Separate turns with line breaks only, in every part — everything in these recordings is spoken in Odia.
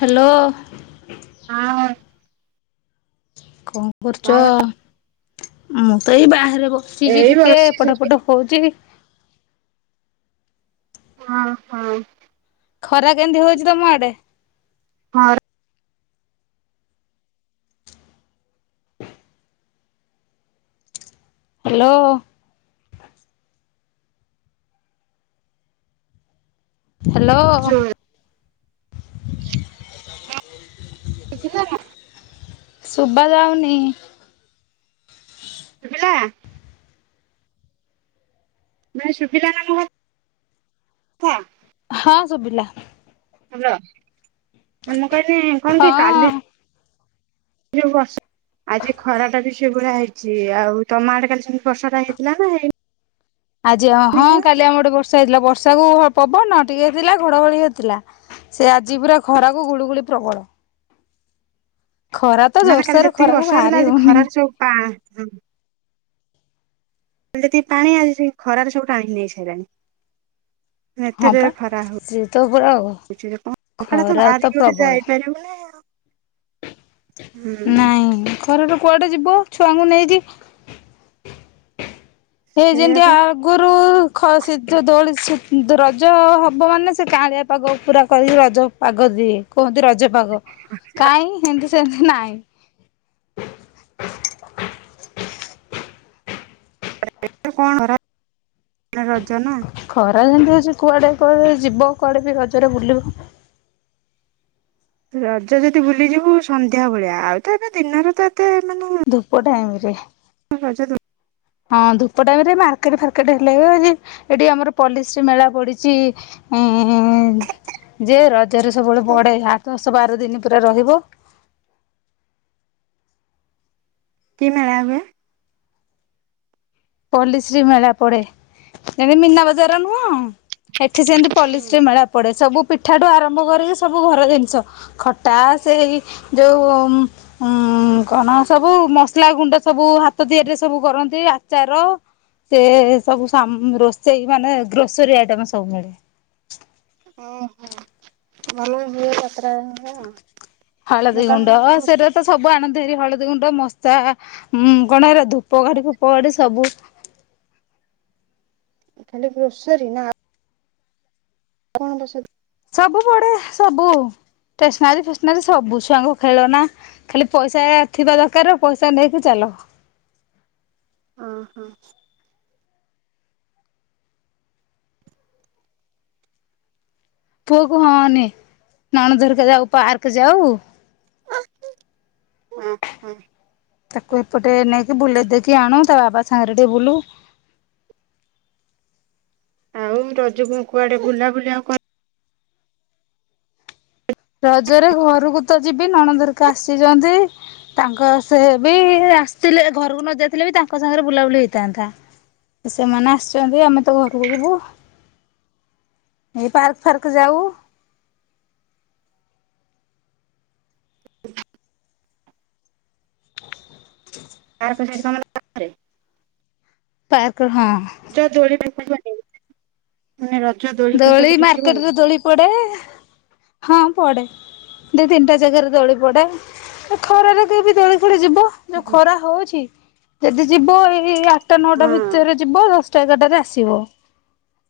ହ୍ୟାଲୋ।
ଆଁ ଓ
କଣ କରୁଛ?
କଣ
ମୁଁ ତ ଏଇ ବାହାରେ ବସିଛି
ଏଇ
ଟିକେ
ବସିଛି
ପଟ
ସେଠି
ପଟ। ହଉଛି।
ହଁ ହଁ
ଖରା କେମିତି ହଉଛି ତମ ଆଡେ?
ହଁ
ହ୍ୟାଲୋ। ହ୍ୟାଲୋ।
ଶୁଭିଲା ନା
ଶୁଭାଯାଉନି।
ଶୁଭିଲା। ନାଇଁ ଶୁଭିଲା ନାନୁହେଁ କଥା।
ହଁ ଶୁଭିଲା।
ହେଲା ମୁଁ କହିଲି କଣ କି କଲି
ହଁ
ଟିକେ ହ୍ୱାଟସପ ଆଜି ଖରା ଟା ବି ସେଭଳିଆ ହେଇଛି ଆଉ ତମ ଆଡେ କାଲି ସେମିତି ବଷା ଟା ହେଇଥିଲା ନା ହେଇନି।
ଆଜି ହଁ କାଲି ଆମର ଗୋଟେ ବର୍ଷା ହେଇଥିଲା ବର୍ଷାକୁ ପବନ ଟିକେ ହେଇଥିଲା ଘଡଘଡି ହେଇଥିଲା। ସେ ଆଜି ପୁରା ଖରାକୁ ଗୁଳୁଗୁଳି ପ୍ରବଳ। ଖରା ତ
ମାନେ କାଲି
ଜୋରସୋର
ଯେତିକି
ଖରାକୁ
ବର୍ଷା
ବାହାରି
ହେଇଥିଲା ଆଜି
ହଉନି
ଖରାରେ ସବୁ ପା। ଯେତିକି ପାଣି ଆଜି ଖରାରେ ସବୁ ଟାଣି ନେଇ ସାରିଲାଣି ଏତେ
ହଁ ପା।
ଜୋରରେ ଖରା
ସିଏ ତ ପୁରା
ହଉ। ମ
ଖରା ତ
ବାାର
ପ୍ରବଳ।
ଆପ
ନାଇଁ ଘରର କୁଆଡେ ଯିବ ଛୁଆଙ୍କୁ ନେଇକି ସେଇ
ସେଇଆ
ଯେମତି
ବା
ଆଉ ଆଗରୁ ଖ ସେ ଦୋଳି ରଜ ହବ ମାନେ ସେ କାଁଳିଆ ପାଗ ପୁରା କରିବ ରଜ ପାଗ ଦିଏ କୁହନ୍ତି ରଜ ପାଗ କାହିଁ ସେମତି ସେମିତି ନାଇଁ
କଣ ଖରା ଅଛ ନା [inaudible]
ଖରା ଯେମିତି ହଉଛି କୁଆଡ଼େ କୁଆଡେ ଯିବ କୁଆଡ଼େ ବି ରଜରେ ବୁଲିବ
ରଜ ଯଦି ବୁଲିଯିବୁ ସନ୍ଧ୍ୟା ବେଳିଆ ଆଉ ତ ଏବେ ଦିନରେ ତ ଏତେ ମାନେ
ଧୂପ ଟାଇମରେ
ହଁ [unintelligible]
ହଁ ଧୂପ ଟାଇମ ରେ ମାର୍କେଟ ଫାର୍କେଟ ହେଲା ଆ ଏଠି ଆମର ପଲିସ୍ରୀ ମେଳା ପଡିଛି ଉ ଯେ ରଜରେ ସବୁବେଳେ
ଦୋ
ପଡେ ଆ ଦଶ ବାର ଦିନ ପୁରା ରହିବ
କି ମେଳା ହୁଏ
ପଲିଶ୍ରୀମେଳା ପଡେ ଯେମିତି ମିନା ବଜାର ନୁହଁ ଏଠି ସେମତି
ହୁଁ
ପଲିଶ୍ରୀ ମେଳା ପଡ଼େ ସବୁ ପିଠାଠୁ ଆରମ୍ଭ କରିକି ସବୁ ଘର ଜିନିଷ ଖଟା ସେଇ ଯୋଉ ହୁଁ କଣ ସବୁ ମସଲା ଗୁଣ୍ଡ ସବୁ ହାତ ତିଆରିରେ ସବୁ କରନ୍ତି ଚାର ସେ ସବୁ ରୋଷେଇ ମାନେ ଗ୍ରୋସରୀ ଆଇଟମ ସବୁ ମିଳେ
ଓ ହୋ ମାନ ହାତ [inaudible]
ହଳଦି ଗୁଣ୍ଡ
ବସେ
ସେରା ତ ସ ସବୁ ଆଣନ୍ତି ହାରି ହଳଦୀ ଗୁଣ୍ଡ ମଶା ଉ କଣ ହେରା ଧୂପ କାଠି ଫୂପ କାଠି ସବୁ
ଖାଲି ଗ୍ରୋସରୀ ନା କପଣଙ୍କ ସତ [inaudible]
ସବୁ ପଡେ ସବୁ ଷ୍ଟେସନାରୀ ଫେସନାରୀ ସବୁ ଛୁଆଙ୍କ ଖେଳନା ଖାଲି ପଇସା ଥିବା ଦରକାର ପଇସା ନେଇକି ଚାଲ
ଓ ହୋ
ପୁଅ କ ହଁ ନିଏ ନଣନ୍ଦ ହେରିକା ଯାଉ ପାର୍କ ଯାଉ
ହଁ ହଁ [unintelligible]
ତାକୁ ଏପଟେ ନେଇକି ବୁଲେଇ ଦେଇକି ଆଣୁ ତା ବାବା ସାଙ୍ଗରେ ଟିକେ ବୁଲୁ
ଆଉ ରଜକୁ ଆଉ କୁଆଡେ ବୁଲା ବୁଲିି ଆଉ କ
ରଜରେ ଘରକୁ ତ ଯିବି ନଣନ୍ଦ ହେରିକା ଆସିଛନ୍ତି ତାଙ୍କ ସେ ବି ଆସିଥିଲେ ଘରକୁ ନ ଯାଇଥିଲେ ବି ତାଙ୍କ ସାଙ୍ଗରେ ବୁଲାବୁଲି ହୋଇଥାନ୍ତା ସେମାନେ ଆସିଛନ୍ତି ଆମେ ତ ଘରକୁ ଯିବୁ ଏଇ ପାର୍କ ଫାର୍କ ଯାଉ [unintelligible]
ପାର୍ଙ୍କ ସେଇଠି ତମର ପାଖରେ
ପାକ ହଁ
ରଜ ଦୋଳି ଦେଖିବନି ମାନେ ରଜ ଦୋଳି ଖେଳ ତେ କୋଉଠିକି ଯିବନି
ପଢେ ହଁ ପଢେ। ଦି ତିନିଟା ଜାଗାରେ ଦୋଳି ପଡେ ଏ ଖରାରେ କେ ବି ଦୋଳି ଖେଳି ଯିବ ଯୋଉ ଖରା ହଉଛି ଯଦି ଯିବ ଏଇ ଆଠଟା ନଅଟା
ହଁ
ଭିତରେ ଯିବ ଦଶ ତି ଚାରିଟା ରେ ଆସିବ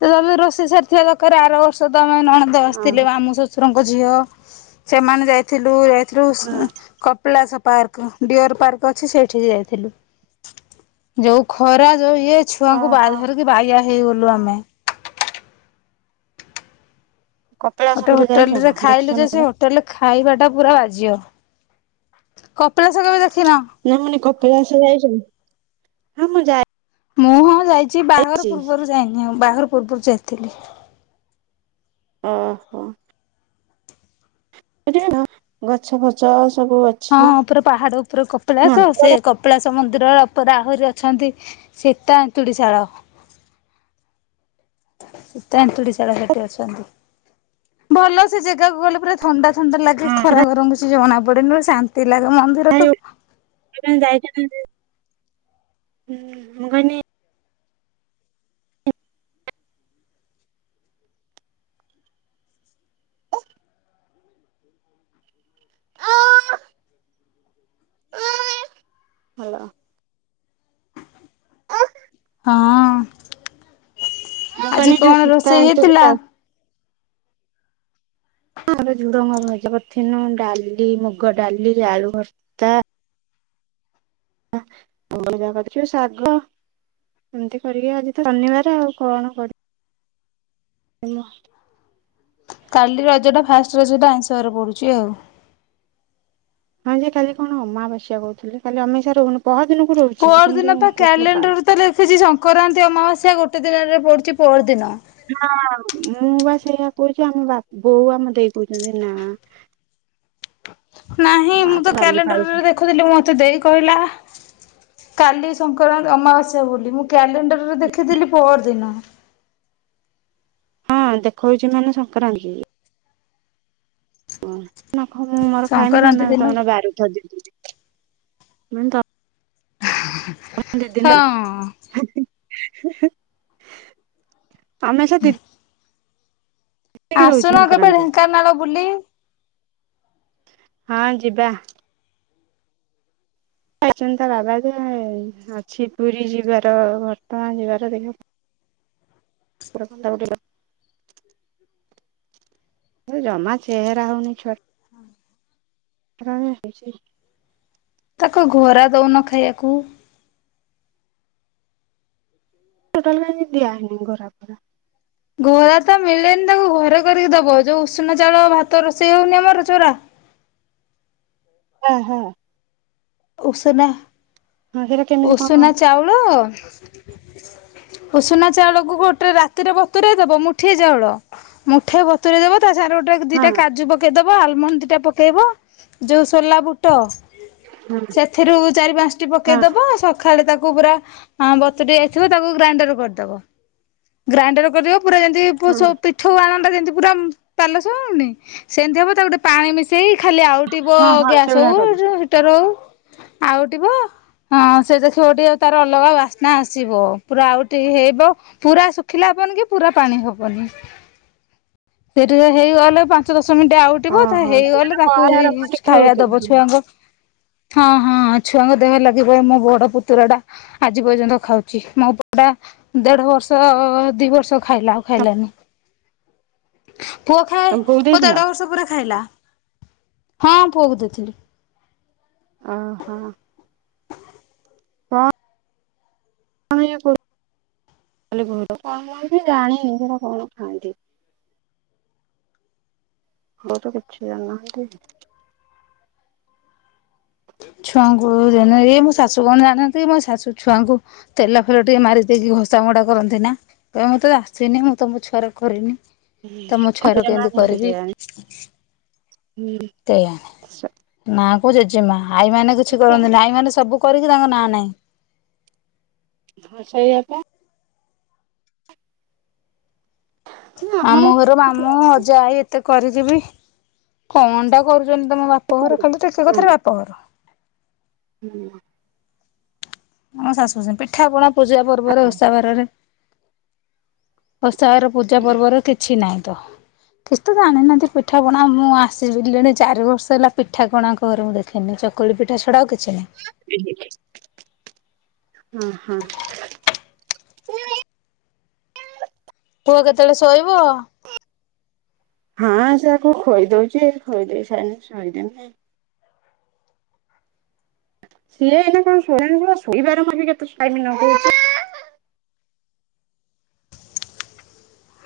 ତ ତମେ ରୋଷେଇ ସାରିଥିବା ଦକାରେ ଆର ବର୍ଷ ତମେ ନ ଦ
ଓହୋ
ଆସିଥିଲେ ମାମୁ ଶଶୁରଙ୍କ ଝିଅ ସେମାନେ ଯାଇଥିଲୁ ଯାଇଥିଲୁ
ହଁ।
କ କପିଳାସ ପାର୍କ ଡିଅର ପାର୍କ ଅଛି ସେଇଠିକି ଯାଇଥିଲୁ। ଯୋଉ ଖରା ଯୋଉ ଇଏ ଛୁଆଙ୍କୁ ବା
ଓହୋ
ଧରିକି ବାାଇଆ ହେଇଗଲୁ ଆମେ।
କପିଳାସ
ଗୋଟେ
କେବେ ଯାଇଛ
ହୋଟେଲ୍ ରେ
ନା ଦେଖିଛ
ଖାଇୁ ଯେ
ନା
ସେ
ସେଟା?
ହୋଟେଲ୍ ଖାଇବା ଟା ପୁରା ବାଜ୍ୟ କପିଳାସ କେବେ ଦେଖିନ
ନା ମାନେ କପିଳାସ ଯାଇଛକି ହଁ ମୁଁ ଯା
ମୁଁ ହଁ ଯାଇଛି ବାହାଘର ପୂର୍ବରୁ ଯାଇନି ଆଉ ବାହାଘର ପୂର୍ବରୁ ଯାଇଥିଲି।
ଓହୋ। ସେଠ ନା [inaudible] ଗଛ ଫଛ ସବୁ ଅ
ହଁ ପୁରା ପାହାଡ଼ ଉପରେ କପିଳାସ ସେ କପିଳାସ ମନ୍ଦିର ଉପରେ ଆହୁରି ଅଛନ୍ତି ସୀତା ଏନ୍ତୁଡ଼ିଶାଳ। ସିତା ଏନ୍ତୁଡ଼ିଶାଳ ସେଠି ଅଛନ୍ତି ଭଲ ସେ ଜାଗାକୁ ଗଲେ ପୁରା ଥଣ୍ଡା ଥଣ୍ଡା ଲାଗେ
ହଁ ସେଟା
ଖରା ଗରମ କିଛି ଜଣା ପଡେନି ବା ଶାନ୍ତି ଲାଗେ ମନ୍ଦିର ତ
ଣ ଯାଇଛ ନା କାନ [unintelligible] ଅ [unintelligible] ହ୍ୟାଲୋ।
ହଁ
ମୁଁ
ଆଜି
କହିଲି ଯୋଉ
କଣ
ସୀତା
ରୋଷେଇ
ଏନ୍ତୁଡି
ହେଇଥିଲା?
ଆମର ଝୁଡ଼ଙ୍ଗ ଭଜା କରିଥିନୁ ଡାଲି ମୁଗ ଡାଲି ଆଳୁ ଭ ଆ ଜାଗାଗଛ ଶାଗ [unintelligible] ଏମତି କରିକି ଆଜି ତ ଶନିବାର ଆଉ କଣ କରି ଧନ୍ୟବା [inaudible]
କାଲି ରଜ ଟା ଫାଷ୍ଟ ରଜଟା ଆଇଁଶିବାର ପଡୁଛି ଆଉ।
ହଁ ଯେ କାଲି କଣ ଅମାବାସ୍ୟା କହୁଥିଲେ କାଲି ଅମିଷା ରହୁନି ପହ ଦିନକୁ ରହୁଛି କିନ୍ତୁ କହୁଥିଲେ କା
ସେ ଲେଖିଛି ସଂକ୍ରାନ୍ତି ଅମାବସ୍ୟା ଗୋଟେ ଦିନରେ ପଡ଼ୁଚି ପର ଦିନ।
ହ ମୁଁ ବା ସେଇଆ କହୁଛି ଆମ ବା ବୋଉ ଆମ ଦେଇ କହୁଛନ୍ତି ନା।
ନାହିଁ
ଆ
ମୁଁ ତ
ଡାଲି ଫାଳୁ
କ୍ୟାଲେଣ୍ଡର ରେ ଦେଖୁଥିଲି ମତେ ଦେଇ କହିଲା କାଲି ସଙ୍କରାନ୍ତି ଅମାବାସ୍ୟା ବୋଲି ମୁଁ କ୍ୟାଲେଣ୍ଡର ରେ ଦେଖିଥିଲି ପଅର ଦିନ।
ହଁ ଦେଖଉଛି ମାନେ ସଂକ୍ରାନ୍ତି। ନଖ ମୁଁ ମୋର ଖାଇବି
ସଂକ୍ରାନ୍ତି
ତମେ
ଦିନ
ତମର ବାରୁଥା [inaudible] ଦି ଦିନ ମା ଦିଦିନ
ହଁ।
ଆମେ ସେ ଦି [inaudible] ଦିନ ରହୁଛି
ଆସୁନ କେବେ
ସଂକ୍ରାନ୍ତି।
ଢେଙ୍କାନାଳ ବୁଲି
ହଁ ଯିବା। କହିଛନ୍ତି ତା ବାବା ଯେ ଅଛି ପୁରୀ ଯିବାର ଘଟ ଗାଁ ଯିବାର ଦେଖିଆ। [unintelligible] ଜମା ଚେହେରା ହଉନି ଛୁଆ କଣ ହେଇଛି?
ତାକୁ ଘୋରା ଦଉନ ଖାଇଆକୁ
ଟୋଟଲ଼ କାଇଁ ଦିଆ ହେଇନି ଘୋରା ଫୋରା।
ଘୋରା ତ ମିଳେନି ତାକୁ ଘରେ କରିକି ଦବ ଯୋଉ ଉଷୁନା ଚାଉଳ ଭାତ ରୋଷେଇ ହଉନି ଆମର ଚୋରା
ହୁଁ ହୁଁ
ଉଷୁନା
ହଁ ସେଇଟା କେମିତି କଣ ହଁ
ଉଷୁନା ଚାଉଳ ଉସୁନା ଚାଉଳକୁ ଗୋଟେ ରାତିରେ ବତୁରଇ ଦବ ମୁଠେ ଚାଉଳ ମୁଠେ ବତୁରେଇ ଦେବା ତା ସାଙ୍ଗରେ ଗୋଟେ ଟା ଦିଟା
ହଁ
କାଜୁ ପକେଇଦବ ଆଲମଣ୍ଡ ଦିଟା ପକେଇବ ଯୋଉ ସୋଲା ବୁଟ ସେଥିରୁ ଚାରି ପାଞ୍ଚଟି
ହଁ ହଁ।
ପକେଇଦବ ସ ଖାଲେ ତାକୁ ପୁରା ବତୁରିଯାଇଥିବ ତାକୁ ଗ୍ରାଇଣ୍ଡର କରିଦବ ଗ୍ରାଇଣ୍ଡର କରିବ ପୁରା ଯେମିତି ପିଠାଉ ଆଣଟା ଯେମିତି ପୁରା ପାଲସ ହଉନି ସେମିତି ହବ ତାକୁ ଟିକେ ପାଣି ମିଶେଇ ଖାଲି ଆଉ ଟିବ
ହଁ ହଁ
ଗ୍ୟାସ୍
ସେଇଭଳିଆ କରିବି
ହଉ ହିଟର ହଉ ଆଉ ଟିବ ହଁ ସେ ଦେଖିବ ଟିକେ ଆଉ ତାର ଅଲଗା ବାସ୍ନା ଆସିବ ପୁରା ଆଉଟେଇ ହେବ ପୁରା ଶୁଖିଲା ହବନି କି ପୁରା ପାଣି ହବନି ସେଠି ହେଇଗଲେ ପାଞ୍ଚ ଦଶ ମିନିଟ ଆଉଟିବ ତା
ଓହୋ
ହେଇଗଲେ ତାକୁ ହେଇ ଖାଇବା ଦବ ଛୁଆଙ୍କ ହଁ ହଁ ଛୁଆଙ୍କ ଦେହ ଲାଗିବ ମୋ ବଡ ପୁତୁରା ଟା ଆଜି ପର୍ଯ୍ୟନ୍ତ ଖାଉଛି ମୋ ପୁଅ ଟା ଦେଢ ବର୍ଷ ଦି ବର୍ଷ ଖାଇଲା ଆଉ ଖାଇଲାନି ପୁଅ ଖାଏ
ତମ ବୋଉ
ପୁଅ
ଦେଇଥିଲ
ଦେଢ ବର୍ଷ ପରେ ଖାଇଲା ହଁ ପୁଅକୁ ଦେଇଥିଲି
ଓହୋ [unintelligible] କାଲି ଘର କଣ କୁହନ୍ତି ଜାଣ ନିଜଟା କଣ ଖାଆନ୍ତି [inaudible] ବୋଉ ତ କିଛି ଜାଣିନାହାନ୍ତି
ଛୁଆଙ୍କୁ ଜଣେ ଏଇ ମୋ ଶାଶୁ କଣ ଜାଣନ୍ତି ମୋ ଶାଶୁ ଛୁଆଙ୍କୁ ତେଲା ଫେଲ ଟିକେ ମାରି ଦେଇକି ଘସାମୋଡା କରନ୍ତି ନା କହିବେ ମୋତେ ତ ଆସେନି ମୁଁ ତ ମୋ ଛୁଆର କରିନି ତମ ଛୁଆର କେମିତି
କୁହନ୍ତି
କରିବି
କେଜାଣି।
କେଇଆଣେ ନା କୁ ଜେଜେମା ଆଈ ମାନେ କିଛି
ହୁଁ
କରନ୍ତିନି ଆଇ ମାନେ ସବୁ କରିକି ତାଙ୍କ ନାଁ ନାହିଁ।
ସେଇଆ ପା ଆମର
ମାମୁ ଘରୁ
ହେଲା
ମାମୁଁ ଅଜା ଆଈ ଏତେ କରିକିବି କଣ ଟା କରୁଛନ୍ତି ତମ ବାପଘର ଖାଲି ଟିକେ କଥାରେ ବାପଘର।
ହୁଁ
ଆମ ଶାଶୁୁ ସେଇ ପିଠା ପଣା ପୂଜା ପର୍ବରେ ଓଷା ବାରରେ ଓଷାବାର ପୂଜା ପର୍ବରେ କିଛି ନାହିଁ ତ କିଛି ତ ଜାଣିନାହାନ୍ତି ପିଠାପଣା ମୁଁ ଆସିିଲିଣି ଚାରି ବର୍ଷ ହେଲା ପିଠା କଣ ଆଙ୍କ ଘରେ ମୁଁ ଦେଖି ଚକୁଳି ପିଠା ଛଡା ଆଉ କିଛି ନାହିଁ।
ହଁ ହଁ
ପୁଅ କେତେବେଳେ ଶୋଇବ
ହଁ ସେ ଆକୁ ଖୋଇଦଉଛି ଖୋଇ ଦେଇ ସାଇନେ ଶୋଇଦେବି। ସିଏ ହେଇନା କଣ ଶୋଇବ ଶୋଇବାରେ ମଧ୍ୟ କେତେ ଟାଇମ ନେଉଛି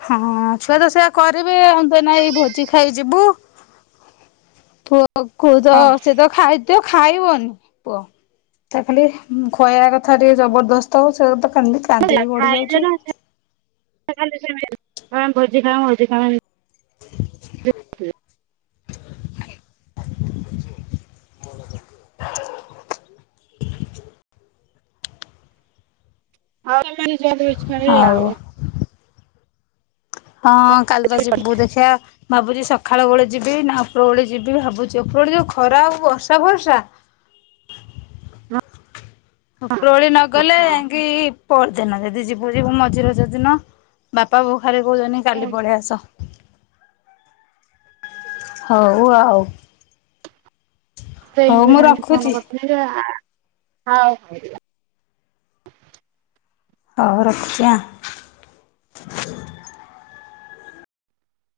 ହଁ ଛୁଆ ତ ସେଆ କରିବେ ଆମେ ତ ଏଇନା ଭୋଜି ଖାଇ ଯିବୁ। ପୁଅ କୁ ତ ସେ ତ ଖାଇଦିଅ ଖାଇବନି ପୁଅ। ତା ଖାଲି ଖୁଆଇବା କଥା ଟିକେ ଜବରଦସ୍ତ ସେ ତ କାନ୍ଦି କାନ୍ଦିକି ଗଡି
ଖାଇ
ଯାଉଛି
[inaudible] ଭୋଜି ଖାଉ ଭୋଜି ଖାଉ [inaudible] [inaudible] ଆଉ
ହଁ କାଲି ତ ଯିବୁ ଦେଖିବା ଭାବୁଛିି ସକାଳ ବେଳେ ଯିବି ନା ଉପର ବଳେ ଯିବି ଭାବୁଛି ଉପରବେଳେ ଯୋଉ ଖରା ଆଉ ବର୍ଷା ବର୍ଷା
ହଁ
ଉପର ଓଳି ନଗଲେ
ହଁ
ଯାଇକି ପହରଦିନ ଯଦି ଯିବୁ ଯିବୁ ମଝିରେ ଯଦିନ ବାପା ବୋଉ ଖାଲି କହୁଛନି କାଲି ପଳେଇ ଆସ। ହଉ ଆଉ। ହଉ ମୁଁ ରଖୁଛି।
ହଉ।
ହଉ ରଖୁଛି ଆଉ।